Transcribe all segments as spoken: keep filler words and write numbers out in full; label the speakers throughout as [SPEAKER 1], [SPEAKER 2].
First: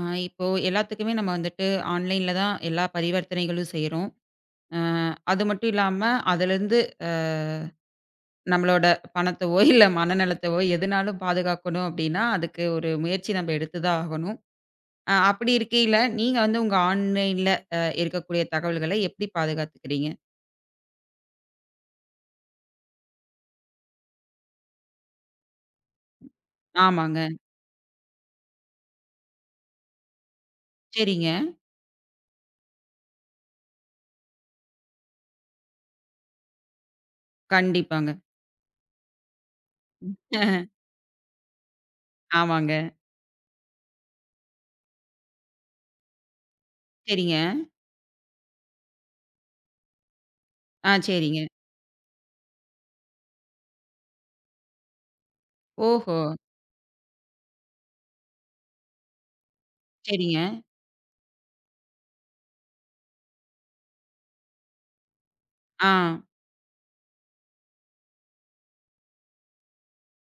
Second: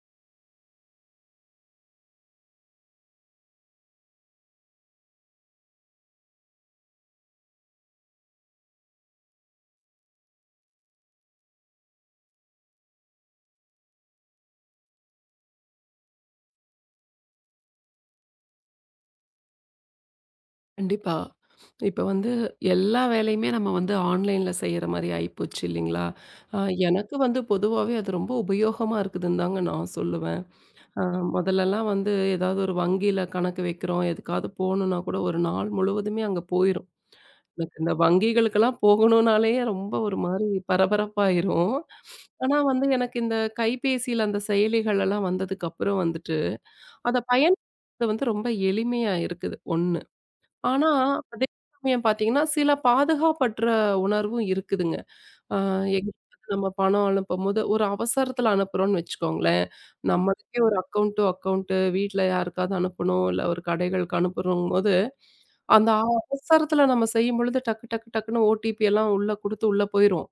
[SPEAKER 1] ஆ இப்போ எல்லாத்துக்குமே நம்ம வந்துட்டு ஆன்லைன்ல தான் எல்லா பரிவர்த்தனைகளும் செய்றோம். அ அது மட்டும் இல்லாம அதிலிருந்து அ நம்மளோட பணத்தவோ, இல்ல மனநலத்தவோ எதுனாலும் பாதுகாக்கணும் அப்டின்னா, அதுக்கு ஒரு முயற்சி நம்ம எடுத்து தான் ஆகணும். அ அப்படி இருக்கையில, நீங்க வந்து உங்க ஆன்லைன்ல அ இருக்கக்கூடிய தகவல்கள எப்படி பாதுகாத்துக்கிறீங்க?
[SPEAKER 2] கண்டிப்பா. இப்ப வந்து எல்லா வேலையுமே நம்ம வந்து ஆன்லைன்ல செய்ற மாரி ஆயிப்போச்சு இல்லைங்களா? அ எனக்கு
[SPEAKER 1] ஆமாங்க.
[SPEAKER 2] வந்து பொதுவாவே அது ரொம்ப உபயோகமா இருக்குதுன்னு தாங்க நான் சொல்லுவேன். அ
[SPEAKER 1] சரிங்க.
[SPEAKER 2] முதல்லலாம் வந்து ஏதாவது ஒரு வங்கியில கணக்கு வைக்கிறோம், எதுக்காவது போணும்னா கூட ஒரு நாள் முழுவதுமே அங்க போயிரும். எனக்கு இந்த
[SPEAKER 1] கண்டிப்பாங்க.
[SPEAKER 2] வங்கிகளுக்கெல்லாம் போகணும்னாலேயே ரொம்ப ஒரு மாரி பரபரப்பாயிரும். ஆனா
[SPEAKER 1] ஆமாங்க.
[SPEAKER 2] வந்து எனக்கு இந்த கைபேசியில அந்த செயலிகள் எல்லாம் வந்ததுக்கு அப்புறம் வந்துட்டு, அத
[SPEAKER 1] சரிங்க.
[SPEAKER 2] பயன் அது வந்து ரொம்ப எளிமையா இருக்குது. ஒண்ணு. ஆனா,
[SPEAKER 1] ஆ சரிங்க.
[SPEAKER 2] அதே சமயம் பார்த்தீங்கன்னா, சில பாதுகாப்பற்ற உணர்வும் இருக்குதுங்க. ஆ
[SPEAKER 1] ஓஹோ!
[SPEAKER 2] எங்கேயாவது நம்ம பணம் அனுப்பும்போது, ஒரு அவசரத்தில அனுப்புறோம்னு வச்சுக்கோங்களேன்,
[SPEAKER 1] சரிங்க.
[SPEAKER 2] நம்மளுக்கே ஒரு அக்கவுண்ட் டூ அக்கவுண்ட் வீட்ல யாருக்காவது அனுப்பணும், இல்ல ஒரு கடைகளுக்கு அனுப்புறோங்கும்போது, அந்த
[SPEAKER 1] ஆ.
[SPEAKER 2] அவசரத்தில நம்ம செய்யும்பொழுது டக்கு டக்கு டக்குன்னு ஓடிபி எல்லாம் உள்ள குடுத்து உள்ள போயிரும்.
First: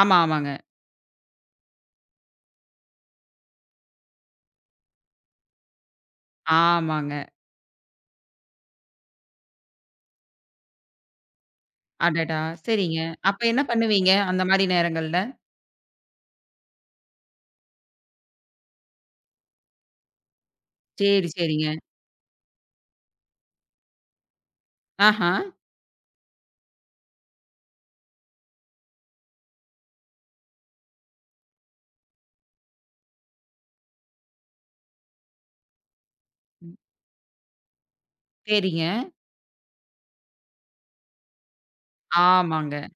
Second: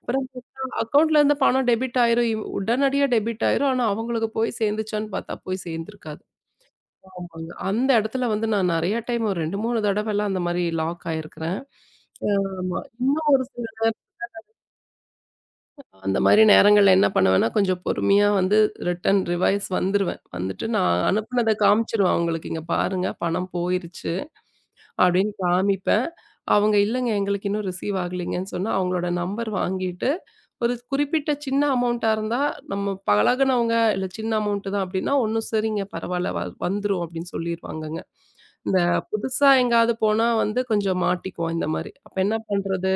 [SPEAKER 1] ஆமா,
[SPEAKER 2] அப்புறம்
[SPEAKER 1] ஆமாங்க.
[SPEAKER 2] பார்த்தா அக்கவுண்ட்ல இருந்து பணம் டெபிட் ஆயிரும். இவ் உடனடியா டெபிட் ஆயிரும். ஆனா, அவங்களுக்கு போய் சேர்ந்துச்சான்னு பார்த்தா போய் சேர்ந்திருக்காது.
[SPEAKER 1] ஆமாங்க.
[SPEAKER 2] ஆமாங்க. அந்த இடத்துல வந்து நான் நெறைய டைம் ஒரு ரெண்டு, மூணு தடவலாம் அந்த மாரி லாக் ஆயிருக்கிறேன்.
[SPEAKER 1] அடடா!
[SPEAKER 2] ஆமா.
[SPEAKER 1] சரிங்க.
[SPEAKER 2] இன்னும்
[SPEAKER 1] அப்ப
[SPEAKER 2] ஒரு
[SPEAKER 1] என்ன
[SPEAKER 2] சில நேரம்
[SPEAKER 1] பண்ணுவீங்க? அந்த மாரி நேரங்கள்ல?
[SPEAKER 2] அந்த மாரி நேரங்கள்ல என்ன பண்ணுவேன்னா, கொஞ்சம் பொறுமையா வந்து ரிட்டர்ன் ரிவைஸ் வந்துருவேன். வந்துட்டு நான்
[SPEAKER 1] சரி,
[SPEAKER 2] அனுப்புனத
[SPEAKER 1] சரிங்க.
[SPEAKER 2] காமிச்சுருவேன் அவங்களுக்கு, "இங்க பாருங்க பணம் போயிருச்சு." அப்படின்னு
[SPEAKER 1] ஆஹா.
[SPEAKER 2] காமிப்பேன். அவங்க இல்லங்க எங்களுக்கு இன்னும் ரிசீவ் ஆகலைங்கன்னு சொன்னா, அவங்களோட நம்பர் வாங்கிட்டு, ஒரு குறிப்பிட்ட சின்ன அமௌண்ட்டா இருந்தா, நம்ம பழகுனவங்க இல்ல சின்ன அமௌண்ட் தான் அப்படின்னா, ஒண்ணும் சரிங்க பரவால்ல வ வந்துரும் அப்படின்னு சொல்லிருவாங்கங்க. இந்த
[SPEAKER 1] சரிங்க.
[SPEAKER 2] புதுசா எங்கேயாவது போனா வந்து கொஞ்சம் மாட்டிக்குவோம் இந்த மாரி. அப்ப என்ன
[SPEAKER 1] ஆமாங்க.
[SPEAKER 2] பண்றது?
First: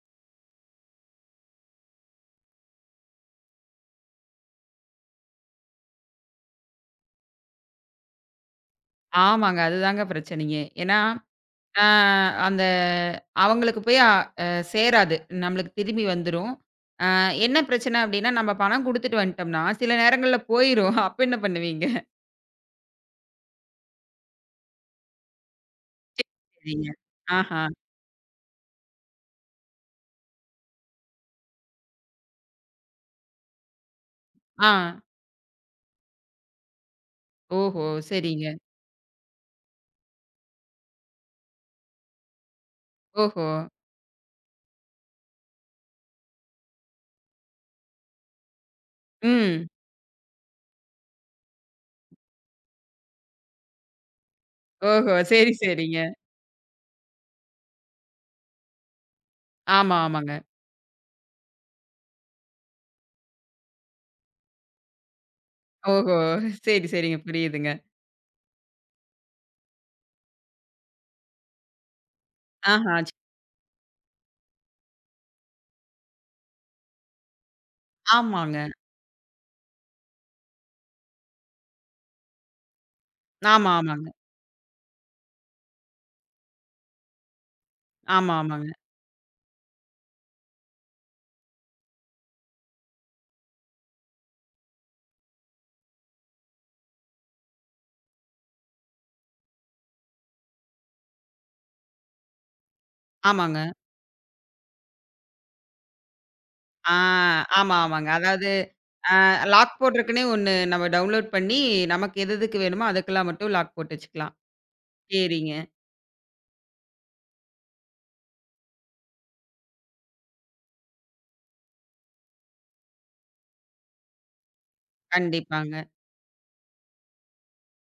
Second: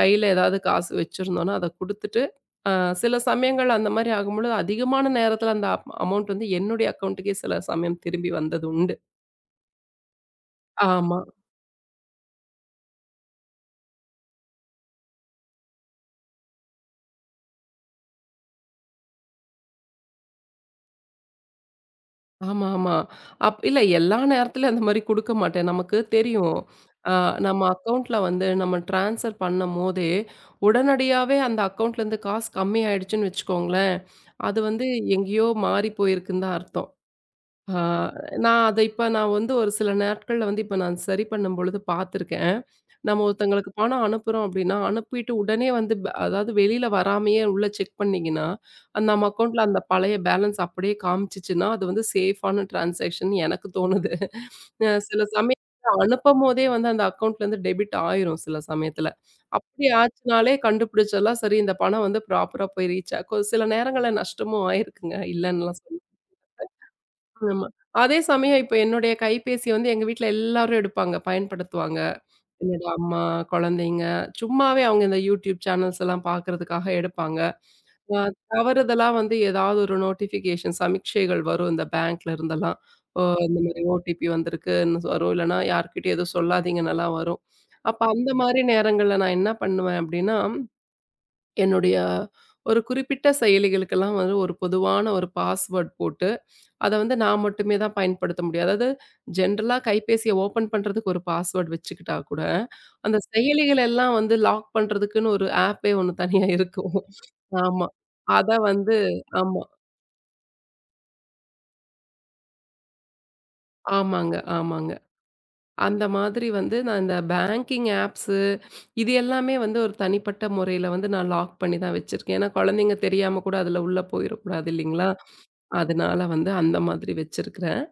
[SPEAKER 2] கையில ஏதாவது காசு வச்சிருந்தோம்னா, அத குடுத்துட்டு, அ சில சமயங்கள் அந்த மாரி ஆகும்பொழுது அதிகமான நேரத்தில அந்த அமௌண்ட் வந்து என்னுடைய அக்கவுண்ட்டுக்கே சில சமயம் திரும்பி வந்தது உண்டு.
[SPEAKER 1] ஆமாங்க. அதுதாங்க பிரச்சனையே. ஏன்னா,
[SPEAKER 2] ஆமா.
[SPEAKER 1] ஆ அந்த அவங்களுக்கு போய் அ சேராது. நம்மளுக்கு திரும்பி வந்துரும். அ என்ன பிரச்சனை அப்டின்னா, நம்ம பணம் குடுத்துட்டு வந்துட்டோம்னா, சில நேரங்கள்ல போயிரும். அப்ப என்ன பண்ணுவீங்க?
[SPEAKER 2] ஆமா, ஆமா. அப் இல்ல எல்லா நேரத்துலயும் அந்த மாரி குடுக்க மாட்டேன். நமக்கு தெரியும்.
[SPEAKER 1] சரிங்க.
[SPEAKER 2] அ நம்ம
[SPEAKER 1] ஆஹா.
[SPEAKER 2] அக்கவுண்ட்ல வந்து நம்ம ட்ரான்ஸ்ஃபர் பண்ணும்போதே, உடனடியாவே அந்த அக்கவுண்ட்லேருந்து காசு கம்மி ஆயிடுச்சுன்னு வச்சுக்கோங்களேன், அது
[SPEAKER 1] ஆ.
[SPEAKER 2] வந்து எங்கேயோ மாறி போயிருக்குன்னு தான் அர்த்தம். ஆ,
[SPEAKER 1] ஓஹோ! சரிங்க.
[SPEAKER 2] நான் அத இப்ப நான் வந்து ஒரு சில நாட்கள்ல வந்து இப்ப நான் சரி பண்ணும்பொழுது பார்த்துருக்கேன். நம்ம
[SPEAKER 1] ஓஹோ!
[SPEAKER 2] ஒருத்தங்களுக்கு பணம் அனுப்புறோம் அப்படின்னா, அனுப்பிட்டு உடனே வந்து பே அதாவது வெளியில வராமயே உள்ள செக் பண்ணீங்கன்னா, நம்ம அக்கவுண்ட்ல
[SPEAKER 1] ம்.
[SPEAKER 2] அந்த பழைய பேலன்ஸ் அப்படியே காமிச்சுச்சுன்னா, அது வந்து சேஃபான டிரான்சாக்ஷன் எனக்கு தோணுது. அ
[SPEAKER 1] ஓஹோ!
[SPEAKER 2] சில
[SPEAKER 1] சரி,
[SPEAKER 2] சமயம்
[SPEAKER 1] சரிங்க.
[SPEAKER 2] அனுப்பம்போதே வந்து அந்த அக்கவுண்ட்லேருந்து டெபிட் ஆயிரும் சில சமயத்துல. அப்படி
[SPEAKER 1] ஆமா, ஆமாங்க.
[SPEAKER 2] ஆச்சுனாலே கண்டுபிடிச்சிடலாம். சரி இந்த பணம் வந்து ப்ராப்பரா போய் ரீச் ஆகும். சில நேரங்கள்ல நஷ்டமும் ஆயிருக்குங்க. இல்லன்னுலாம் சொல்ல
[SPEAKER 1] ஓஹோ! சரி, சரிங்க.
[SPEAKER 2] ஆமா.
[SPEAKER 1] புரியுதுங்க.
[SPEAKER 2] அதே சமயம் இப்ப என்னுடைய கைபேசிய வந்து எங்க வீட்ல எல்லாரும் எடுப்பாங்க, பயன்படுத்துவாங்க. என்னோட
[SPEAKER 1] ஆஹா.
[SPEAKER 2] அம்மா, குழந்தைங்க சும்மாவே அவங்க இந்த YouTube சேனல்ஸ் எல்லாம் பார்க்கறதுக்காக எடுப்பாங்க. அ
[SPEAKER 1] ஆமாங்க.
[SPEAKER 2] தவறுதலா வந்து ஏதாவது ஒரு நோட்டிஃபிகேஷன் சமீட்சைகள் வரும் இந்த பேங்க்ல இருந்தெல்லாம். ஓ இந்த
[SPEAKER 1] ஆமா,
[SPEAKER 2] மாரி
[SPEAKER 1] ஆமாங்க.
[SPEAKER 2] ஓடிபி வந்திருக்குன்னு வரும். இல்லன்னா யார்கிட்டயும் எதுவும் சொல்லாதீங்கன்னுலாம் வரும். அப்ப அந்த
[SPEAKER 1] ஆமா,
[SPEAKER 2] மாரி
[SPEAKER 1] ஆமாங்க.
[SPEAKER 2] நேரங்கள்ல நான் என்ன பண்ணுவேன் அப்டின்னா, என்னுடைய ஒரு குறிப்பிட்ட செயலிகளுக்கெல்லாம் வந்து ஒரு பொதுவான ஒரு பாஸ்வேர்ட் போட்டு அத வந்து நான் மட்டுமே தான் பயன்படுத்த முடியும். அதாவது ஜென்ரலா கைபேசிய ஓப்பன் பண்றதுக்கு ஒரு பாஸ்வேர்ட் வச்சுக்கிட்டா கூட, அந்த
[SPEAKER 1] ஆமாங்க.
[SPEAKER 2] செயலிகள் எல்லாம் வந்து லாக் பண்றதுக்குன்னு ஒரு ஆப்பே ஒண்ணு தனியா
[SPEAKER 1] ஆ
[SPEAKER 2] இருக்கும்.
[SPEAKER 1] ஆமா,
[SPEAKER 2] ஆமா.
[SPEAKER 1] ஆமாங்க. அதாவது
[SPEAKER 2] அத வந்து
[SPEAKER 1] அ
[SPEAKER 2] ஆமா.
[SPEAKER 1] லாக் போடுறக்குன்னே ஒண்ணு நம்ம டவுன்லோட் பண்ணி, நமக்கு எது எதுக்கு வேணுமோ அதுக்கெல்லாம் மட்டும் லாக் போட்டு வச்சுக்கலாம்.
[SPEAKER 2] ஆமாங்க, ஆமாங்க.
[SPEAKER 1] சரிங்க.
[SPEAKER 2] அந்த மாதிரி வந்து நான் இந்த பேங்கிங் ஆப்ஸு இது எல்லாமே வந்து ஒரு தனிப்பட்ட முறையில வந்து நான் லாக் பண்ணி தான் வச்சிருக்கேன். ஏன்னா குழந்தைங்க தெரியாம கூட அதுல உள்ள போயிறக்கூடாது இல்லைங்களா?
[SPEAKER 1] கண்டிப்பாங்க.
[SPEAKER 2] அதனால வந்து அந்த மாதிரி வச்சிருக்கிறேன்.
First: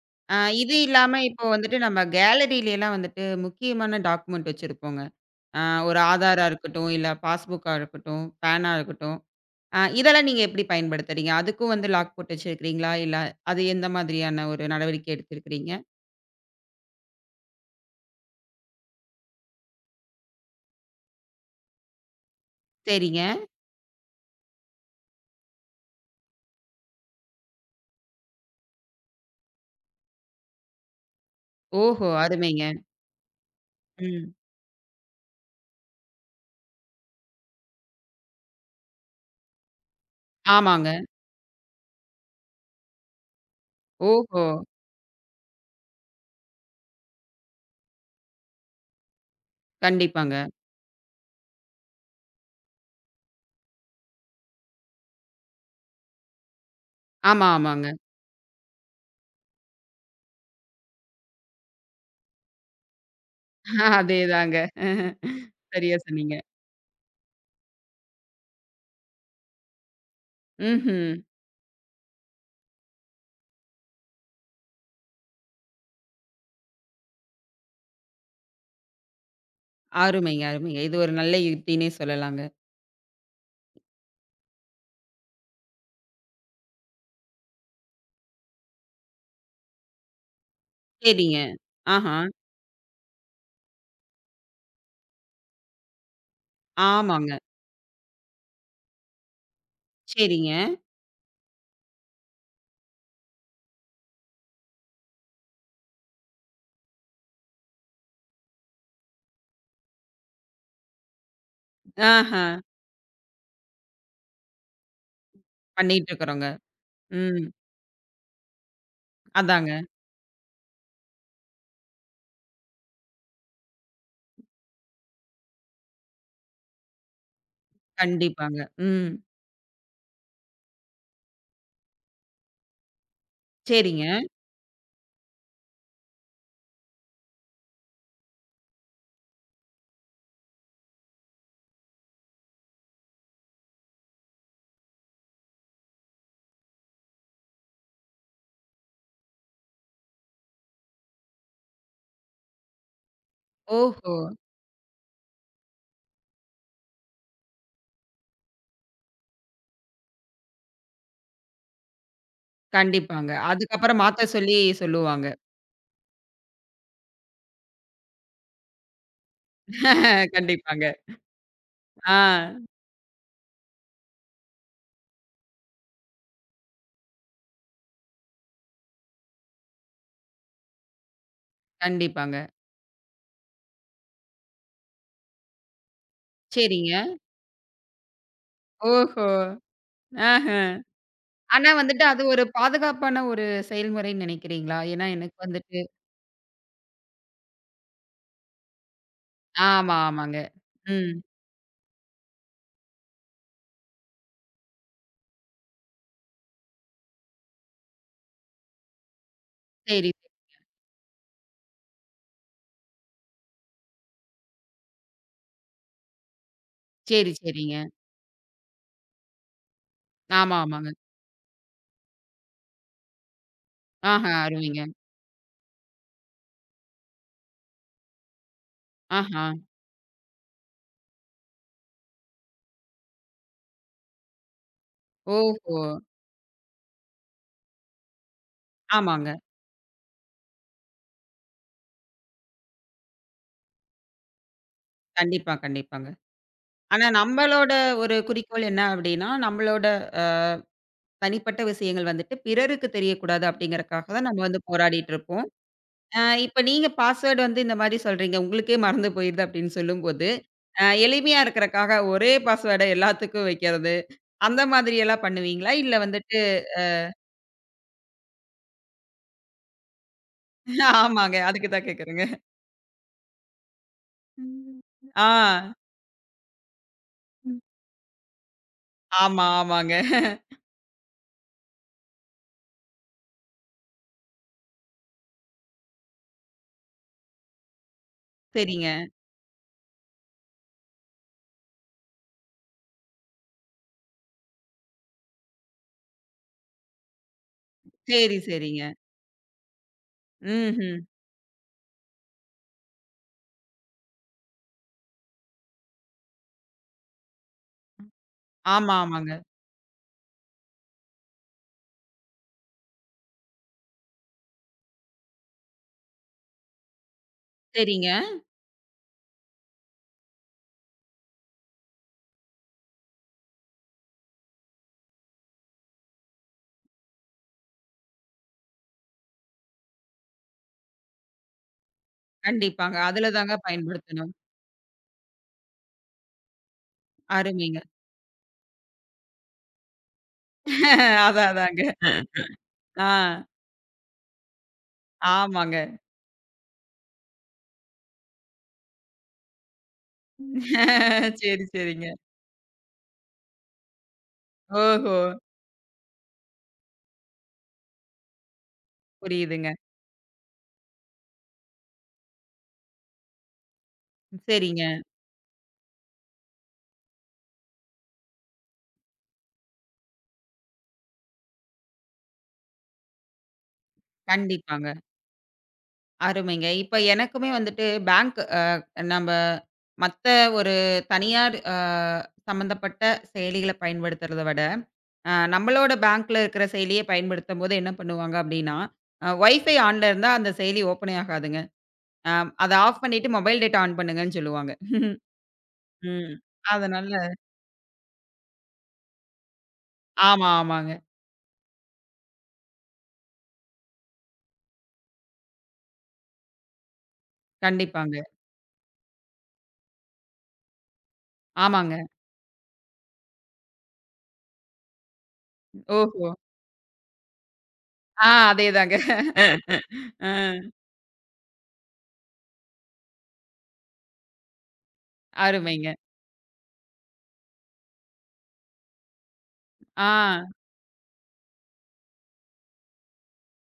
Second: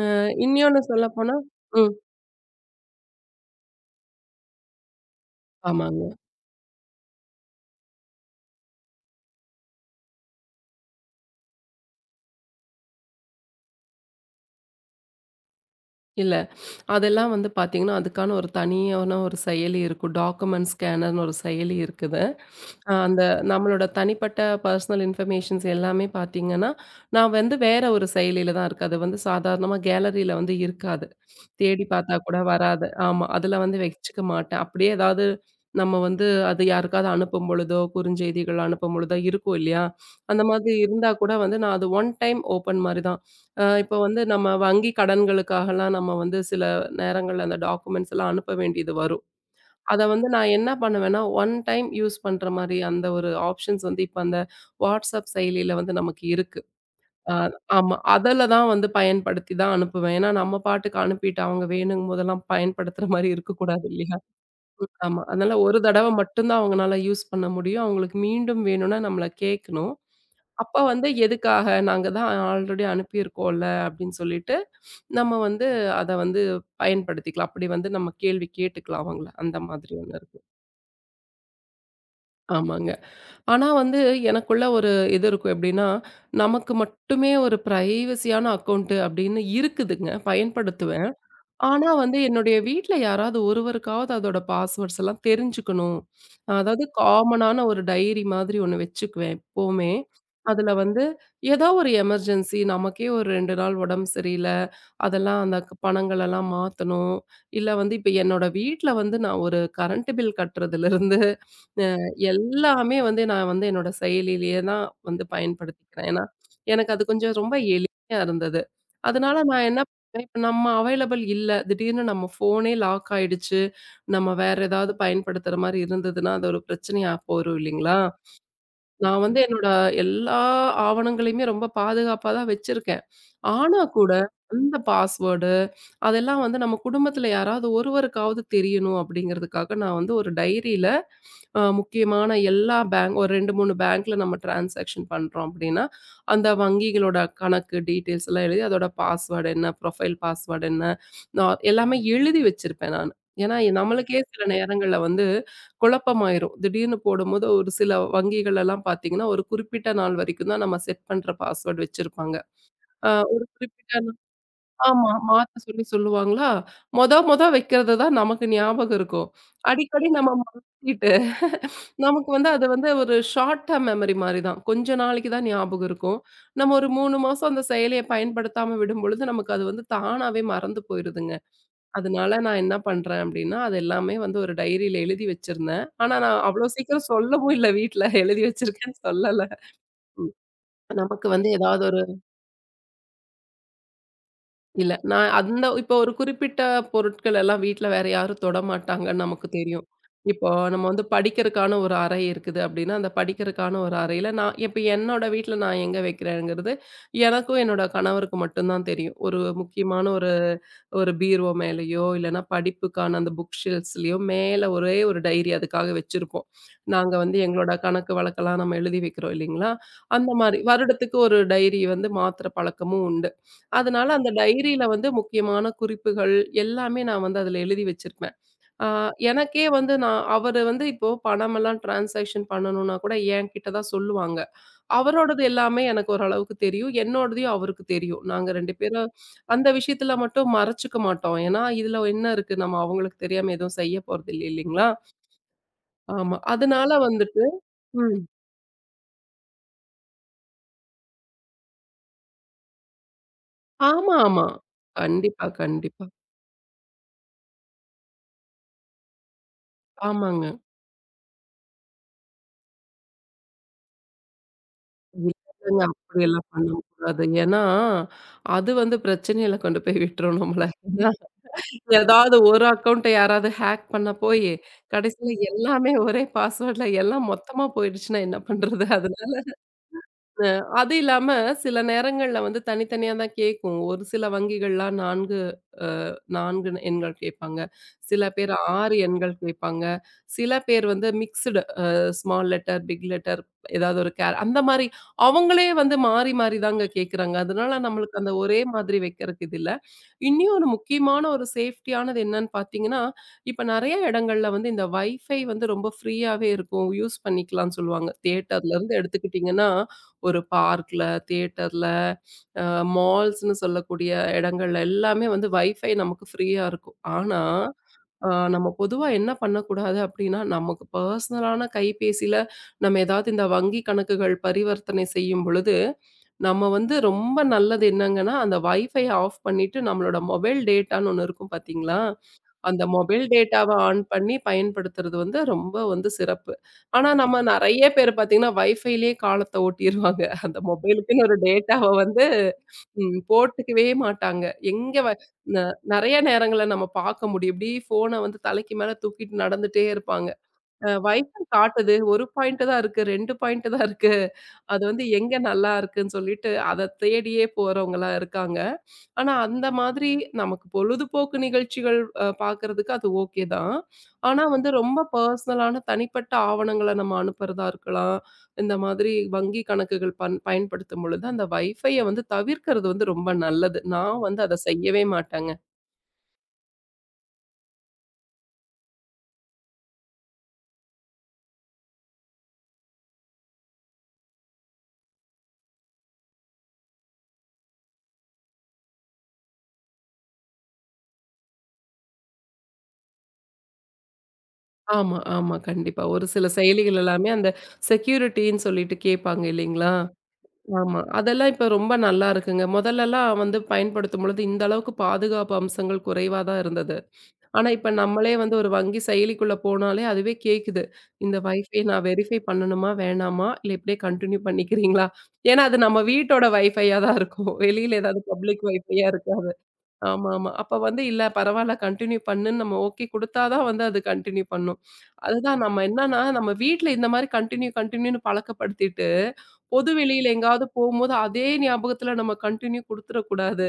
[SPEAKER 2] அ
[SPEAKER 1] அ இது
[SPEAKER 2] இன்னொன்னு
[SPEAKER 1] இல்லாம
[SPEAKER 2] சொல்லப்போனா
[SPEAKER 1] இப்போ வந்துட்டு
[SPEAKER 2] ம்.
[SPEAKER 1] நம்ம கேலரிலலாம் வந்துட்டு முக்கியமான டாக்குமெண்ட் வச்சிருப்போங்க. அ ஒரு
[SPEAKER 2] ஆமாங்க.
[SPEAKER 1] ஆதாரா இருக்கட்டும், இல்ல பாஸ்புக்கா இருக்கட்டும், பேனா இருக்கட்டும். அ இதெல்லாம் நீங்க எப்படி பயன்படுத்துறீங்க? அதுக்கும் வந்து லாக் போட்டு வச்சிருக்கிறீங்களா? இல்ல அது எந்த மாதிரியான ஒரு நடவடிக்கை எடுத்திருக்கிறீங்க?
[SPEAKER 2] இல்ல. அதெல்லாம் வந்து பார்த்தீங்கன்னா, அதுக்கான ஒரு தனியான ஒரு செயலி இருக்கும். டாக்குமெண்ட் ஸ்கேனர்னு ஒரு செயலி இருக்கு. அ அந்த
[SPEAKER 1] சரிங்க.
[SPEAKER 2] நம்மளோட தனிப்பட்ட பர்சனல் இன்ஃபர்மேஷன்ஸ் எல்லாமே பார்த்தீங்கன்னா, நான் வந்து வேற ஒரு செயலில தான் இருக்கு. அது வந்து சாதாரணமா கேலரியில வந்து இருக்காது. தேடி
[SPEAKER 1] ஓஹோ!
[SPEAKER 2] பார்த்தா கூட
[SPEAKER 1] அருமைங்க.
[SPEAKER 2] வராது. ஆமா. அதுல வந்து வச்சுக்க
[SPEAKER 1] ம்.
[SPEAKER 2] மாட்டேன். அப்படியே ஏதாவது நம்ம வந்து அது யாருக்காவது அனுப்பும் பொழுதோ, குறுஞ்செய்திகள் அனுப்பும் பொழுதோ இருக்கும் இல்லையா? அந்த மாதிரி
[SPEAKER 1] ஆமாங்க.
[SPEAKER 2] இருந்தா கூட வந்து நான் அது ஒன் டைம் ஓப்பன் மாரி தான். அ இப்போ வந்து
[SPEAKER 1] ஓஹோ!
[SPEAKER 2] நம்ம வங்கி கடன்களுக்காகலாம் நம்ம வந்து சில நேரங்கள்ல அந்த டாக்குமெண்ட்ஸ் எல்லாம் அனுப்ப வேண்டியது வரும். அத வந்து
[SPEAKER 1] கண்டிப்பாங்க.
[SPEAKER 2] நான் என்ன பண்ணுவேன்னா, ஒன் டைம் யூஸ் பண்ற மாரி அந்த ஒரு ஆப்ஷன்ஸ் வந்து இப்ப அந்த WhatsApp செயலியில வந்து நமக்கு இருக்கு. அ
[SPEAKER 1] ஆமா, ஆமாங்க.
[SPEAKER 2] ஆமா. அதுல தான் வந்து பயன்படுத்தி தான் அனுப்புவேன். ஏன்னா நம்ம பாட்டுக்கு அனுப்பிட்டு அவங்க வேணுங்கும் போதெல்லாம் பயன்படுத்துற மாரி இருக்கக்கூடாது இல்லையா?
[SPEAKER 1] அதேதாங்க.
[SPEAKER 2] ஆமா. அதனால ஒரு
[SPEAKER 1] சரியா
[SPEAKER 2] தடவ
[SPEAKER 1] சொன்னீங்க.
[SPEAKER 2] மட்டும் தான் அவங்கனால யூஸ் பண்ண முடியும். அவங்களுக்கு மீண்டும் வேணும்னா நம்மள கேட்கணும். அப்ப
[SPEAKER 1] ம்ஹ்ம்.
[SPEAKER 2] வந்து எதுக்காக நாங்க தான் ஆல்ரெடி அனுப்பியிருக்கோம்ல அப்படின்னு சொல்லிட்டு, நம்ம வந்து அத வந்து பயன்படுத்திக்கலாம். அப்படி வந்து நம்ம கேள்வி கேட்டுக்கலாம் அவங்கள. அந்த மாதிரி ஒண்ணு இருக்கு.
[SPEAKER 1] அருமைங்க, அருமைங்க. இது ஒரு நல்ல யுக்தின்னே சொல்லலாங்க.
[SPEAKER 2] ஆமாங்க. ஆனா வந்து எனக்குள்ள ஒரு இது இருக்கும். எப்படின்னா, நமக்கு மட்டுமே ஒரு பிரைவசியான அக்கவுண்ட் அப்படின்னு இருக்குதுங்க. பயன்படுத்துவேன்.
[SPEAKER 1] சரிங்க.
[SPEAKER 2] ஆனா
[SPEAKER 1] ஆஹா.
[SPEAKER 2] வந்து என்னுடைய வீட்ல யாராவது ஒருவருக்காவது அதோட பாஸ்வேர்ட்ஸ் எல்லாம் தெரிஞ்சுக்கணும். அதாவது
[SPEAKER 1] ஆமாங்க.
[SPEAKER 2] காமனான ஒரு டைரி மாதிரி ஒண்ணு வச்சுக்குவேன் எப்பவுமே.
[SPEAKER 1] சரிங்க.
[SPEAKER 2] அதுல வந்து ஏதோ ஒரு எமர்ஜென்சி நமக்கே ஒரு ரெண்டு நாள் உடம்பு சரியில்ல அதெல்லாம் அந்த க- பணங்களெல்லாம் மாற்றணும் இல்லை வந்து இப்போ என்னோட வீட்டில் வந்து நான் ஒரு கரண்ட் பில் கட்டுறதுலேருந்து
[SPEAKER 1] ஆஹா.
[SPEAKER 2] எல்லாமே வந்து நான் வந்து என்னோட செயலிலேயே தான் வந்து பயன்படுத்திக்கிறேன்
[SPEAKER 1] பண்ணிட்டு
[SPEAKER 2] ஏன்னா
[SPEAKER 1] இருக்கிறோங்க.
[SPEAKER 2] எனக்கு அது கொஞ்சம்
[SPEAKER 1] ம்.
[SPEAKER 2] ரொம்ப எளிமையாக இருந்தது அதனால நான்
[SPEAKER 1] அதாங்க.
[SPEAKER 2] என்ன பண்ணேன், இப்போ நம்ம அவைலபிள் இல்லை திடீர்னு நம்ம ஃபோனே லாக் ஆயிடுச்சு நம்ம வேற ஏதாவது பயன்படுத்துற மாதிரி இருந்ததுன்னா அது ஒரு பிரச்சனையா போயிரும் இல்லைங்களா
[SPEAKER 1] கண்டிப்பாங்க. ம்.
[SPEAKER 2] நான் வந்து என்னோட எல்லா ஆவணங்களையுமே ரொம்ப பாதுகாப்பா தான் வச்சிருக்கேன். ஆனா
[SPEAKER 1] சரிங்க.
[SPEAKER 2] கூட அந்த பாஸ்வேர்டு அதெல்லாம் வந்து நம்ம குடும்பத்துல யாராவது ஒருவருக்காவது தெரியணும் அப்படிங்கிறதுக்காக நான் வந்து ஒரு டைரியில அ முக்கியமான எல்லா பேங்க் ஒரு ரெண்டு, மூணு பேங்க்ல நம்ம டிரான்சாக்ஷன் பண்றோம் அப்படின்னா, அந்த வங்கிகளோட கணக்கு டீட்டெயில்ஸ் எல்லாம் எழுதி அதோட பாஸ்வேர்டு என்ன, ப்ரொஃபைல் பாஸ்வேர்டு என்ன, நான் எல்லாமே எழுதி வச்சிருப்பேன் நானு. ஏன்னா
[SPEAKER 1] ஓஹோ!
[SPEAKER 2] நம்மளுக்கே சில நேரங்கள்ல வந்து குழப்பமாயிரும். திடீர்னு போடும்போது ஒரு சில வங்கிகள் எல்லாம் பார்த்தீங்கன்னா, ஒரு குறிப்பிட்ட நாள் வரைக்கும் தான் நம்ம செட் பண்ற பாஸ்வேர்ட் வச்சிருப்பாங்க. அ
[SPEAKER 1] கண்டிப்பாங்க.
[SPEAKER 2] ஒரு குறிப்பிட்ட
[SPEAKER 1] அதுக்கப்புறம்
[SPEAKER 2] நா
[SPEAKER 1] மாத்த சொல்லி
[SPEAKER 2] ஆமா.
[SPEAKER 1] சொல்லுவாங்க.
[SPEAKER 2] மாத்த சொல்லி சொல்லுவாங்களா, மொத மொத வைக்கிறது தான் நமக்கு ஞாபகம் இருக்கும். அடிக்கடி நம்ம
[SPEAKER 1] கண்டிப்பாங்க.
[SPEAKER 2] மாத்திட்டு, நமக்கு வந்து
[SPEAKER 1] ஆ.
[SPEAKER 2] அது வந்து ஒரு ஷார்ட் டேர்ம் மெமரி மாரி தான். கொஞ்ச நாளைக்கு தான் ஞாபகம் இருக்கும். நம்ம ஒரு மூணு மாசம் அந்த செயலிய பயன்படுத்தாம விடும்பொழுது, நமக்கு அது வந்து தானாவே மறந்து போயிருதுங்க.
[SPEAKER 1] கண்டிப்பாங்க.
[SPEAKER 2] அதனால நான் என்ன பண்றேன் அப்டின்னா, அது எல்லாமே வந்து ஒரு டைரியில எழுதி வச்சிருந்தேன். ஆனா, நான் அவ்ளோ
[SPEAKER 1] சரிங்க.
[SPEAKER 2] சீக்கிரம் சொல்லவும் இல்ல வீட்ல. எழுதி வச்சிருக்கேன்னு
[SPEAKER 1] ஓஹோ!
[SPEAKER 2] சொல்லல. ம்.
[SPEAKER 1] ஆஹ.
[SPEAKER 2] நமக்கு வந்து
[SPEAKER 1] ஆனா
[SPEAKER 2] ஏதாவது ஒரு
[SPEAKER 1] வந்துட்டு அது ஒரு பாதுகாப்பான ஒரு செயல்முறைன்னு நினைக்கிறீங்களா?
[SPEAKER 2] இல்ல.
[SPEAKER 1] ஏன்னா
[SPEAKER 2] நான்
[SPEAKER 1] எனக்கு
[SPEAKER 2] அந்த
[SPEAKER 1] வந்துட்டு
[SPEAKER 2] இப்போ ஒரு குறிப்பிட்ட பொருட்கள் எல்லாம் வீட்ல வேற யாரும் தொடமாட்டாங்கன்னு நமக்கு தெரியும்.
[SPEAKER 1] ஆமா, ஆமாங்க.
[SPEAKER 2] இப்போ நம்ம வந்து
[SPEAKER 1] ம்.
[SPEAKER 2] படிக்கிறக்கான ஒரு அறை இருக்குது அப்படின்னா, அந்த படிக்கிறக்கான ஒரு அறையில நான் இப்ப என்னோட வீட்ல நான் எங்க வைக்கிறேங்கிறது, எனக்கும் என்னோட கணவருக்கு மட்டும் தான் தெரியும். ஒரு முக்கியமான
[SPEAKER 1] சரி.
[SPEAKER 2] ஒரு ஒரு பீரோ மேலயோ, இல்லன்னா படிப்புக்கான அந்த புக் ஷெல்ஃப்ஸ்லயோ மேல ஒரே ஒரு டைரி அதுக்காக வச்சிருப்போம். நாங்க
[SPEAKER 1] சரி,
[SPEAKER 2] வந்து எங்களோட
[SPEAKER 1] சரிங்க.
[SPEAKER 2] கணக்கு வழக்கெல்லாம் நம்ம எழுதி வைக்கிறோம் இல்லைங்களா? அந்த
[SPEAKER 1] ஆமா,
[SPEAKER 2] மாரி
[SPEAKER 1] ஆமாங்க.
[SPEAKER 2] வருடத்துக்கு ஒரு டைரி வந்து மாத்துற பழக்கமும் உண்டு. அதனால
[SPEAKER 1] ஆஹா,
[SPEAKER 2] அந்த
[SPEAKER 1] அருமைங்க.
[SPEAKER 2] டைரியில வந்து முக்கியமான குறிப்புகள் எல்லாமே நான் வந்து அதில எழுதி வச்சிருப்பேன். ஆ
[SPEAKER 1] ஆஹா.
[SPEAKER 2] எனக்கே வந்து நான் அவரு வந்து இப்போ பணமெல்லாம் டிரான்சாக்ஷன் பண்ணணும்னா கூட என்கிட்ட தான் சொல்லுவாங்க. அவரோடது
[SPEAKER 1] ஓஹோ!
[SPEAKER 2] எல்லாமே எனக்கு ஓரளவுக்கு தெரியும். என்னோடதையும் அவருக்கு தெரியும். நாங்க ரெண்டு பேரும்
[SPEAKER 1] ஆமாங்க.
[SPEAKER 2] அந்த விஷயத்துல மட்டும் மறைச்சுக்க மாட்டோம். ஏன்னா, இதுல என்ன இருக்கு? நம்ம அவங்களுக்கு தெரியாம எதுவும் செய்ய போறதில்ல இல்லைங்களா?
[SPEAKER 1] கண்டிப்பா, கண்டிப்பாங்க.
[SPEAKER 2] ஆமா. அதனால
[SPEAKER 1] ஆனா
[SPEAKER 2] வந்துட்டு
[SPEAKER 1] நம்பளோட ஒரு
[SPEAKER 2] ம்.
[SPEAKER 1] குறிக்கோள் என்ன அப்டின்னா, நம்பளோட அ தனிப்பட்ட விஷயங்கள் வந்துட்டு பிறருக்கு தெரியக்கூடாது அப்டிங்கறக்காக
[SPEAKER 2] ஆமா,
[SPEAKER 1] தான் நம்ம
[SPEAKER 2] ஆமா.
[SPEAKER 1] வந்து போராடிட்டு இருப்போம்.
[SPEAKER 2] கண்டிப்பா, கண்டிப்பா.
[SPEAKER 1] அ இப்ப நீங்க பாஸ்வேர்ட் வந்து இந்த மாரி சொல்றீங்க. உங்களுக்கே மறந்து போயிருது அப்டின்னு சொல்லும்போது,
[SPEAKER 2] ஆமாங்க.
[SPEAKER 1] அ எளிமையா இருக்கறக்காக ஒரே பாஸ்வேர்ட எல்லாத்துக்கும் வைக்கிறது, அந்த மாதிரி எல்லாம் பண்ணுவீங்களா?
[SPEAKER 2] இல்லங்க.
[SPEAKER 1] இல்ல வந்துட்டு
[SPEAKER 2] அப்படியெல்லாம் பண்ணக்கூடாது. ஏன்னா, அது வந்து பிரச்சனையில கொண்டு போய் விட்டுரும் நம்மள.
[SPEAKER 1] ஆமாங்க. அதுக்கு தான் கேட்கறேங்க.
[SPEAKER 2] ஏதாவது ஒரு அக்கவுண்ட்ட யாராவது ஹேக் பண்ண போயி,
[SPEAKER 1] ம். ஆ.
[SPEAKER 2] கடைசியில எல்லாமே ஒரே பாஸ்வேர்ட்ல எல்லாம்
[SPEAKER 1] ம்.
[SPEAKER 2] மொத்தமா போயிடுச்சுன்னா என்ன பண்றது?
[SPEAKER 1] ஆமா, ஆமாங்க.
[SPEAKER 2] அ அது இல்லாம சில நேரங்கள்ல வந்து தனித்தனியா தான் கேக்கும். ஒரு சில வங்கிகள்லாம் நான்கு அ நான்கு எண்கள் கேட்பாங்க. சில பேர்
[SPEAKER 1] சரிங்க.
[SPEAKER 2] ஆறு எண்கள் கேட்பாங்க. சில பேர் வந்து mixed a small letter, big letter ஏதாவது ஒரு கேர் அந்த மாரி அவங்களே வந்து மாறி மாறி தாங்க கேட்குறாங்க. அதனால நம்மளுக்கு அந்த
[SPEAKER 1] சரி,
[SPEAKER 2] ஒரே
[SPEAKER 1] சரிங்க.
[SPEAKER 2] மாதிரி வைக்கிறக்கு இது இல்ல. இன்னும் ஒரு
[SPEAKER 1] ம்ஹ்ம்.
[SPEAKER 2] முக்கியமான ஒரு சேஃப்டியானது என்னன்னு பார்த்தீங்கன்னா, இப்ப நெறைய இடங்கள்ல வந்து இந்த வைஃபை வந்து ரொம்ப ஃப்ரீயாவே இருக்கும். யூஸ் பண்ணிக்கலாம்னு சொல்லுவாங்க.
[SPEAKER 1] ஆமா,
[SPEAKER 2] தியேட்டர்லருந்து
[SPEAKER 1] ஆமாங்க.
[SPEAKER 2] எடுத்துக்கிட்டீங்கன்னா ஒரு பார்க்ல, தியேட்டர்ல, அ மால்ஸ்ன்னு சொல்லக்கூடிய இடங்கள்ல எல்லாமே வந்து வைஃபை நமக்கு ஃப்ரீயா இருக்கும். ஆனா,
[SPEAKER 1] சரிங்க.
[SPEAKER 2] அ நம்ம பொதுவா என்ன பண்ணக்கூடாது அப்டின்னா, நமக்கு பர்சனலான கைபேசில நம்ம ஏதாவது இந்த வங்கி கணக்குகள் பரிவர்த்தனை செய்யும் பொழுது, நம்ம வந்து ரொம்ப நல்லது என்னங்கன்னா, அந்த வைஃபை ஆஃப் பண்ணிட்டு நம்மளோட மொபைல் டேட்டான்னு ஒண்ணு இருக்கும் பார்த்தீங்களா? அந்த
[SPEAKER 1] கண்டிப்பாங்க.
[SPEAKER 2] மொபைல்
[SPEAKER 1] அதுல தாங்க
[SPEAKER 2] டேட்டாவ ஆன்
[SPEAKER 1] பயன்படுத்தணும்.
[SPEAKER 2] பண்ணி பயன்படுத்துறது வந்து ரொம்ப வந்து சிறப்பு. ஆனா நம்ம
[SPEAKER 1] அருமைங்க.
[SPEAKER 2] நெறைய பேர் பார்த்தீங்கன்னா, வைஃபைலயே காலத்த ஓட்டிருவாங்க. அந்த மொபைலுக்குன்னு ஒரு
[SPEAKER 1] அதான், அதாங்க.
[SPEAKER 2] டேட்டாவ வந்து
[SPEAKER 1] ஆ.
[SPEAKER 2] ம் போட்டுக்கவே மாட்டாங்க. எங்க வ ந
[SPEAKER 1] ஆமாங்க.
[SPEAKER 2] நெறைய நேரங்கள்ல நம்ம பார்க்க முடியும். இப்டி ஃபோன வந்து தலைக்கு மேல தூக்கிட்டு நடந்துட்டே இருப்பாங்க. அ வைஃபை
[SPEAKER 1] சரி,
[SPEAKER 2] காட்டுது
[SPEAKER 1] சரிங்க.
[SPEAKER 2] ஒரு பாயிண்ட் தான் இருக்கு, ரெண்டு பாயிண்ட் தான் இருக்கு. அது வந்து
[SPEAKER 1] ஓஹோ!
[SPEAKER 2] எங்க நல்லா இருக்குன்னு சொல்லிட்டு அத தேடியே போறவங்களா இருக்காங்க. ஆனா, அந்த
[SPEAKER 1] புரியுதுங்க.
[SPEAKER 2] மாதிரி நமக்கு பொழுதுபோக்கு நிகழ்ச்சிகள் அ பார்க்கறதுக்கு அது ஓகே தான். ஆனா வந்து
[SPEAKER 1] சரிங்க.
[SPEAKER 2] ரொம்ப பர்சனலான தனிப்பட்ட ஆவணங்கள நம்ம அனுப்புறதா இருக்கலாம். இந்த மாதிரி வங்கி கணக்குகள் பன் பயன்படுத்தும் பொழுது அந்த வைஃபைய வந்து தவிர்க்கிறது வந்து ரொம்ப நல்லது. நான் வந்து அத
[SPEAKER 1] கண்டிப்பாங்க.
[SPEAKER 2] செய்யவே மாட்டேங்க.
[SPEAKER 1] அருமைங்க. இப்ப எனக்குமே வந்துட்டு பேங்க் அ நம்ப மத்த ஒரு தனியார் அ சம்மந்தப்பட்ட செயலிகள பயன்படுத்துறத விட அ நம்மளோட பேங்க்ல இருக்கிற செயலிய பயன்படுத்தும்போது என்ன பண்ணுவாங்க அப்டின்னா, அ வைஃபை ஆன்ல இருந்தா அந்த செயலி ஓப்பனே ஆகாதுங்க. அ அத ஆஃப் பண்ணிட்டு மொபைல் டேட்டா ஆன் பண்ணுங்கன்னு சொல்லுவாங்க.
[SPEAKER 2] ஆமா, ஆமா. கண்டிப்பா. ஒரு
[SPEAKER 1] ம்.
[SPEAKER 2] சில செயலிகள் எல்லாமே
[SPEAKER 1] அதனால
[SPEAKER 2] அந்த செக்யூரிட்டின்னு சொல்லிட்டு கேட்பாங்க இல்லைங்களா?
[SPEAKER 1] ஆமா, ஆமாங்க.
[SPEAKER 2] ஆமா. அதெல்லாம் இப்ப ரொம்ப நல்லா இருக்குங்க. முதல்லலாம் வந்து பயன்படுத்தும்பொழுது, இந்த அளவுக்கு பாதுகாப்பு அம்சங்கள் குறைவா தான் இருந்தது. ஆனா, இப்ப
[SPEAKER 1] கண்டிப்பாங்க.
[SPEAKER 2] நம்மளே வந்து ஒரு வங்கி செயலிக்குள்ள போனாலே அதுவே கேக்குது. இந்த வைஃபை
[SPEAKER 1] ஆமாங்க.
[SPEAKER 2] நான் வெரிஃபை பண்ணணுமா? வேணாமா? இல்ல இப்படியே கன்டின்யூ பண்ணிக்கிறீங்களா? ஏன்னா, அது நம்ம
[SPEAKER 1] ஓஹோ!
[SPEAKER 2] வீட்டோட வைஃபையா தான் இருக்கும். வெளியில ஏதாவது
[SPEAKER 1] ஆ
[SPEAKER 2] பப்ளிக்
[SPEAKER 1] அதேதாங்க.
[SPEAKER 2] வைஃபையா இருக்காது. ஆமாமா.
[SPEAKER 1] அ
[SPEAKER 2] அப்ப வந்து இல்ல பரவால்ல கன்டின்யூ பண்ணுன்னு நம்ம ஓகே குடுத்தா தான் வந்து அது கன்டின்யூ பண்ணும். அதுதான் நம்ம
[SPEAKER 1] அருமைங்க.
[SPEAKER 2] என்னன்னா, நம்ம வீட்ல இந்த மாரி கன்டின்யூ கன்டின்யூன்னு பழக்கப்படுத்திட்டு, பொது
[SPEAKER 1] ஆ
[SPEAKER 2] வெளியில எங்காவது போம்போது அதே ஞாபகத்துல நம்ம கன்டின்யூ குடுத்துறக்கூடாது.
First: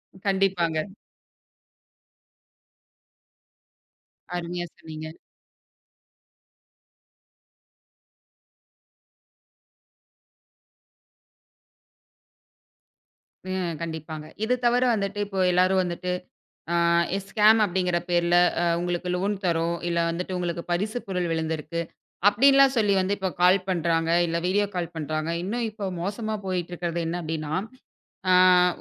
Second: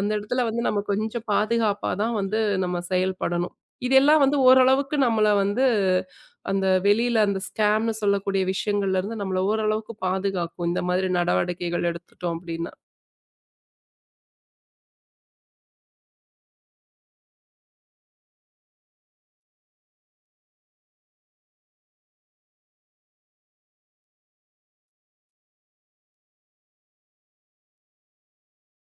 [SPEAKER 2] அந்த இடத்துல வந்து
[SPEAKER 1] கண்டிப்பாங்க.
[SPEAKER 2] நம்ம கொஞ்சம் பாதுகாப்பா தான் வந்து நம்ம செயல்படணும். இதெல்லாம் வந்து
[SPEAKER 1] அருமையா
[SPEAKER 2] ஓரளவுக்கு
[SPEAKER 1] சொன்னீங்க.
[SPEAKER 2] நம்மள வந்து அந்த வெளியில அந்த ஸ்கேம்ன்னு சொல்லக்கூடிய விஷயங்கள்ல இருந்து நம்மள ஓரளவுக்கு பாதுகாக்கும். இந்த மாதிரி நடவடிக்கைகள் எடுத்துட்டோம் அப்டின்னா.
[SPEAKER 1] ம் கண்டிப்பாங்க. இது தவிர வந்துட்டு இப்போ எல்லாரும் வந்துட்டு ஆ ஸ்கேம் அப்படிங்கிற பேர்ல அ உங்களுக்கு லோன் தரோம். இல்ல வந்துட்டு உங்களுக்கு பரிசு பொருள் விழுந்திருக்கு. அப்படின்லாம் சொல்லி வந்து இப்போ கால் பண்றாங்க. இல்ல வீடியோ கால் பண்றாங்க. இன்னும் இப்போ மோசமா போயிட்டு இருக்கிறது என்ன அப்படின்னா, ஆ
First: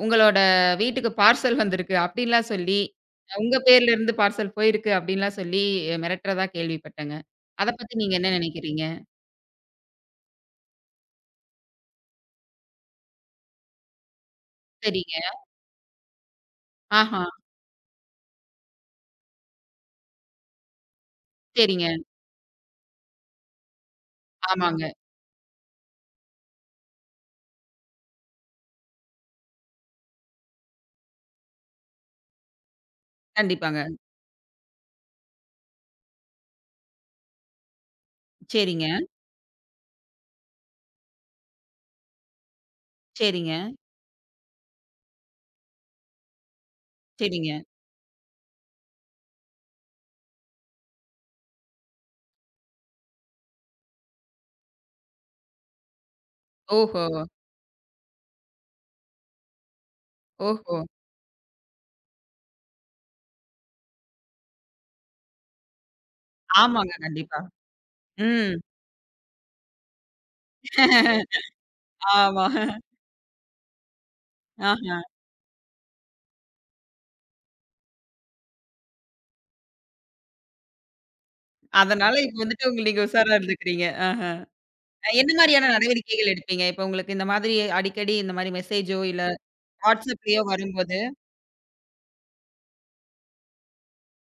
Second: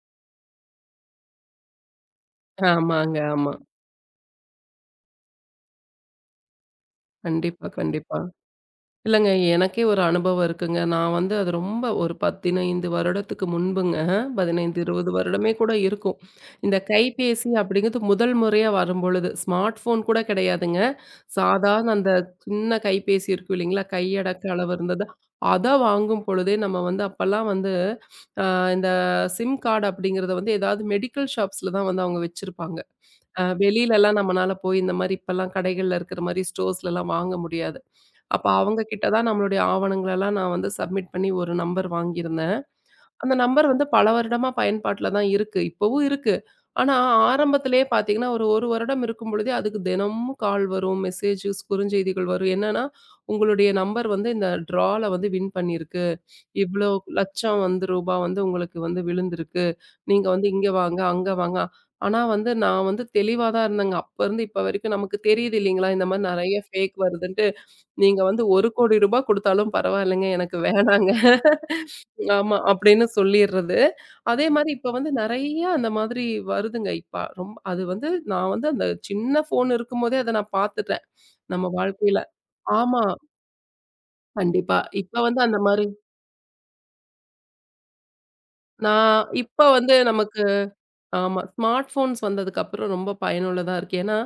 [SPEAKER 1] உங்களோட வீட்டுக்கு பார்சல் வந்திருக்கு அப்படின்லாம் சொல்லி,
[SPEAKER 2] ஆமாங்க, ஆமா.
[SPEAKER 1] உங்க பேர்ல இருந்து பார்சல் போயிருக்கு அப்படின்லாம் சொல்லி அஹ் மிரட்டுறதா கேள்விப்பட்டேங்க.
[SPEAKER 2] கண்டிப்பா,
[SPEAKER 1] அத பத்தி நீங்க
[SPEAKER 2] கண்டிப்பா.
[SPEAKER 1] என்ன நினைக்கிறீங்க?
[SPEAKER 2] இல்லங்க. எனக்கே ஒரு அனுபவம் இருக்குங்க. நான் வந்து அது ரொம்ப ஒரு பதினைந்து வருடத்துக்கு முன்புங்க. பதினைந்து, இருபது
[SPEAKER 1] சரிங்க.
[SPEAKER 2] வருடமே கூட இருக்கும். இந்த
[SPEAKER 1] ஆஹா.
[SPEAKER 2] கைபேசி அப்படிங்கிறது முதல் முறையா வரும்பொழுது, ஸ்மார்ட் ஃபோன் கூட கிடையாதுங்க.
[SPEAKER 1] சரிங்க.
[SPEAKER 2] சாதாரண அந்த சின்ன கைபேசி இருக்கும் இல்லைங்களா? கையடக்க அளவு
[SPEAKER 1] ஆமாங்க.
[SPEAKER 2] இருந்தது. அத வாங்கும் பொழுதே நம்ம வந்து அப்பலாம் வந்து அ இந்த சிம் கார்டு அப்படிங்கிறத வந்து ஏதாவது மெடிக்கல் ஷாப்ஸ்ல தான் வந்து அவங்க வச்சிருப்பாங்க. அ
[SPEAKER 1] கண்டிப்பாங்க.
[SPEAKER 2] வெளியிலலாம் நம்மனால போய் இந்த மாரி இப்பலாம் கடைகள்ல இருக்கிற மாரி ஸ்டோர்ஸ்லலாம் வாங்க முடியாது. அப்ப அவங்க
[SPEAKER 1] சரிங்க,
[SPEAKER 2] கிட்ட தான் நம்மளுடைய ஆவணங்கள எல்லாம் நான் வந்து சப்மிட் பண்ணி ஒரு நம்பர் வாங்கியிருந்தேன். அந்த
[SPEAKER 1] சரிங்க,
[SPEAKER 2] நம்பர் வந்து பல வருடமா பயன்பாட்டுல தான் இருக்கு. இப்பவும் இருக்கு. ஆனா
[SPEAKER 1] சரிங்க.
[SPEAKER 2] ஆரம்பத்திலேயே பார்த்தீங்கன்னா, ஒரு 1 வருடம் இருக்கும் பொழுதே அதுக்கு தினமும் கால் வரும், மெசேஜஸ், குறுஞ்செய்திகள் வரும். என்னன்னா, "உங்களுடைய நம்பர் வந்து இந்த ட்ரால வந்து வின் பண்ணியிருக்கு. இவ்ளோ
[SPEAKER 1] ஓஹோ!
[SPEAKER 2] லட்சம் வந்து ரூபா வந்து உங்களுக்கு வந்து விழுந்திருக்கு. நீங்க வந்து இங்க
[SPEAKER 1] ஓஹோ!
[SPEAKER 2] வாங்க, அங்க வாங்க." ஆனா வந்து நான் வந்து தெளிவா தான் இருந்தேங்க. அப்ப இருந்து இப்ப வரைக்கும் நமக்கு தெரியுது இல்லீங்களா? இந்த மாரி நெறைய
[SPEAKER 1] ஆமாங்க.
[SPEAKER 2] ஃபேக்
[SPEAKER 1] கண்டிப்பா.
[SPEAKER 2] வருதுன்ட்டு. நீங்க வந்து
[SPEAKER 1] ம்.
[SPEAKER 2] ஒரு கோடி ரூபா குடுத்தாலும் பரவாயில்லங்க, எனக்கு வேணாங்க.
[SPEAKER 1] ஆமா.
[SPEAKER 2] ஆமா, அப்படின்னு சொல்லிர்றது. அதே மாரி இப்ப
[SPEAKER 1] ஆஹா.
[SPEAKER 2] வந்து நெறைய அந்த மாதிரி வருதுங்க இப்ப. ரொம்ப அது வந்து நான் வந்து அந்த சின்ன ஃபோன் இருக்கும்போதே அத நான் பாத்துட்டேன், நம்ம
[SPEAKER 1] அதனால
[SPEAKER 2] வாழ்க்கையில.
[SPEAKER 1] இப்ப வந்துட்டு உங்க நீங்க
[SPEAKER 2] ஆமா,
[SPEAKER 1] உஷாரா இருந்துக்கிறீங்க. ஆஹ.
[SPEAKER 2] கண்டிப்பா. இப்ப
[SPEAKER 1] என்ன
[SPEAKER 2] வந்து அந்த
[SPEAKER 1] மாரியான
[SPEAKER 2] மாரி
[SPEAKER 1] நடவடிக்கைகள் எடுப்பீங்க? இப்ப உங்களுக்கு இந்த மாதிரி அடிக்கடி இந்த மாரி மெசேஜோ,
[SPEAKER 2] நான்
[SPEAKER 1] இல்ல
[SPEAKER 2] இப்ப வந்து
[SPEAKER 1] WhatsAppலயோ
[SPEAKER 2] நமக்கு
[SPEAKER 1] வரும்போது
[SPEAKER 2] ஆமா, ஸ்மார்ட் ஃபோன்ஸ் வந்ததுக்கப்புறம் ரொம்ப பயனுள்ளதா இருக்கு. ஏன்னா,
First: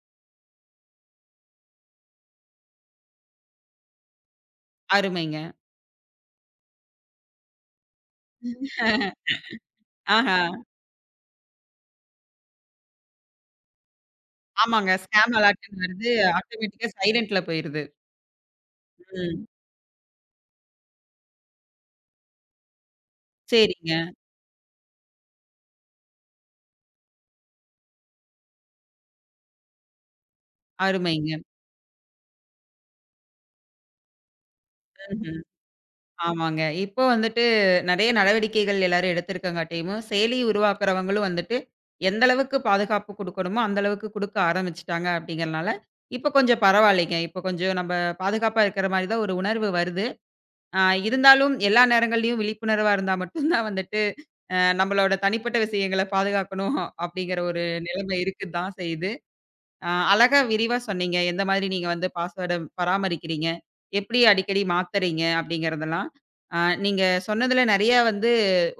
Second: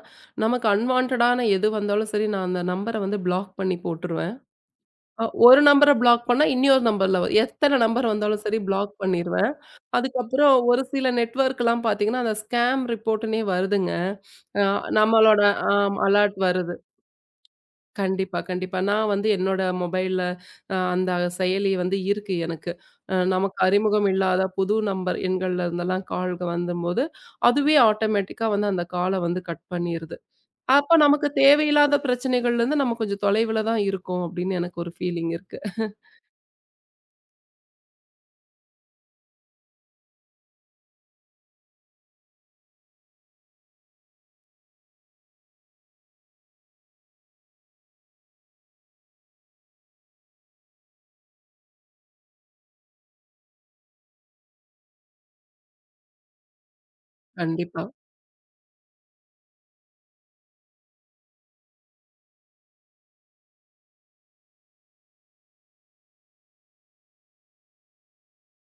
[SPEAKER 2] நமக்கு அன்வான்டடான எது வந்தாலும் சரி, நான் அந்த நம்பர வந்து பிளாக் பண்ணி போட்டுருவேன். அ
[SPEAKER 1] அருமைங்க.
[SPEAKER 2] ஒரு நம்பர பிளாக் பண்ணா, இன்னியொரு நம்பர்ல வரும். எத்தன நம்பர் வந்தாலும் சரி பிளாக் பண்ணிருவேன்.
[SPEAKER 1] ஆஹா.
[SPEAKER 2] அதுக்கப்புறம் ஒரு சில நெட்வொர்க்லாம் பார்த்தீங்கன்னா, அந்த ஸ்கேம் ரிப்போர்ட்ன்னே வருதுங்க. அ
[SPEAKER 1] ஆமாங்க. ஸ்கேம்
[SPEAKER 2] நம்மளோட
[SPEAKER 1] அலர்ட்ன்னு
[SPEAKER 2] ஆம்
[SPEAKER 1] வருது.
[SPEAKER 2] அலர்ட் வருது.
[SPEAKER 1] ஆட்டோமேட்டிக்கா சைலன்ட்ல போயிருது.
[SPEAKER 2] கண்டிப்பா, கண்டிப்பா. நான் வந்து
[SPEAKER 1] ம்.
[SPEAKER 2] என்னோட மொபைல்ல அ அந்த செயலி வந்து இருக்கு எனக்கு. அ நமக்கு
[SPEAKER 1] சரிங்க.
[SPEAKER 2] அறிமுகம் இல்லாத புது நம்பர் எண்கள்ல இருந்தெல்லாம் கால்க வந்தும்போது, அதுவே ஆட்டோமேட்டிக்கா வந்து அந்த கால வந்து கட் பண்ணிருது. அப்ப நமக்கு
[SPEAKER 1] அருமைங்க.
[SPEAKER 2] தேவையில்லாத பிரச்சனைகள்லருந்து நம்ம கொஞ்சம் தொலைவுல தான் இருக்கோம் அப்படின்னு எனக்கு ஒரு ஃபீலிங்
[SPEAKER 1] ம்ஹ்ம்.
[SPEAKER 2] இருக்கு.
[SPEAKER 1] ஆமாங்க. இப்போ வந்துட்டு நெறைய நடவடிக்கைகள் எல்லாரும் எடுத்திருக்கங்காட்டியும், செயலி உருவாக்குறவங்களும் வந்துட்டு, எந்த அளவுக்கு பாதுகாப்பு குடுக்கணுமோ, அந்த அளவுக்கு குடுக்க ஆரம்பிச்சுட்டாங்க அப்படிங்கிறனால, இப்ப கொஞ்சம் பரவாயில்லைங்க. இப்ப கொஞ்சம் நம்ப பாதுகாப்பா இருக்கிற மாரி தான் ஒரு உணர்வு வருது. அ இருந்தாலும் எல்லா நேரங்கள்லயும் விழிப்புணர்வா இருந்தா மட்டும் தான் வந்துட்டு, அ நம்பளோட தனிப்பட்ட விஷயங்கள பாதுகாக்கணும் அப்படிங்கிற ஒரு
[SPEAKER 2] கண்டிப்பா.
[SPEAKER 1] நிலைமை இருக்குதான் செய்யுது. அ அழகா விரிவா சொன்னீங்க. எந்த மாதிரி நீங்க வந்து பாஸ்வேர்ட பராமரிக்கிறீங்க? எப்படி அடிக்கடி மாத்துறீங்க? அப்படிங்கிறதெல்லாம். அ நீங்க சொன்னதுல நெறைய வந்து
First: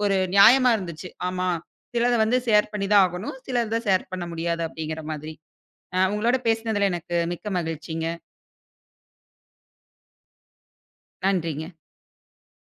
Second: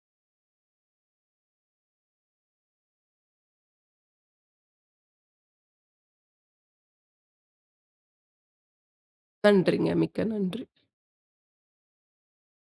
[SPEAKER 1] ஒரு நியாயமா இருந்துச்சு. ஆமா, சிலத வந்து ஷேர் பண்ணி தான் ஆகணும். சிலத ஷேர் பண்ண முடியாது அப்படிங்கிற மாதிரி. அ உங்களோட பேசினதுல எனக்கு மிக்க மகிழ்ச்சிங்க.
[SPEAKER 2] நன்றிங்க. மிக்க நன்றி.
[SPEAKER 1] நன்றிங்க.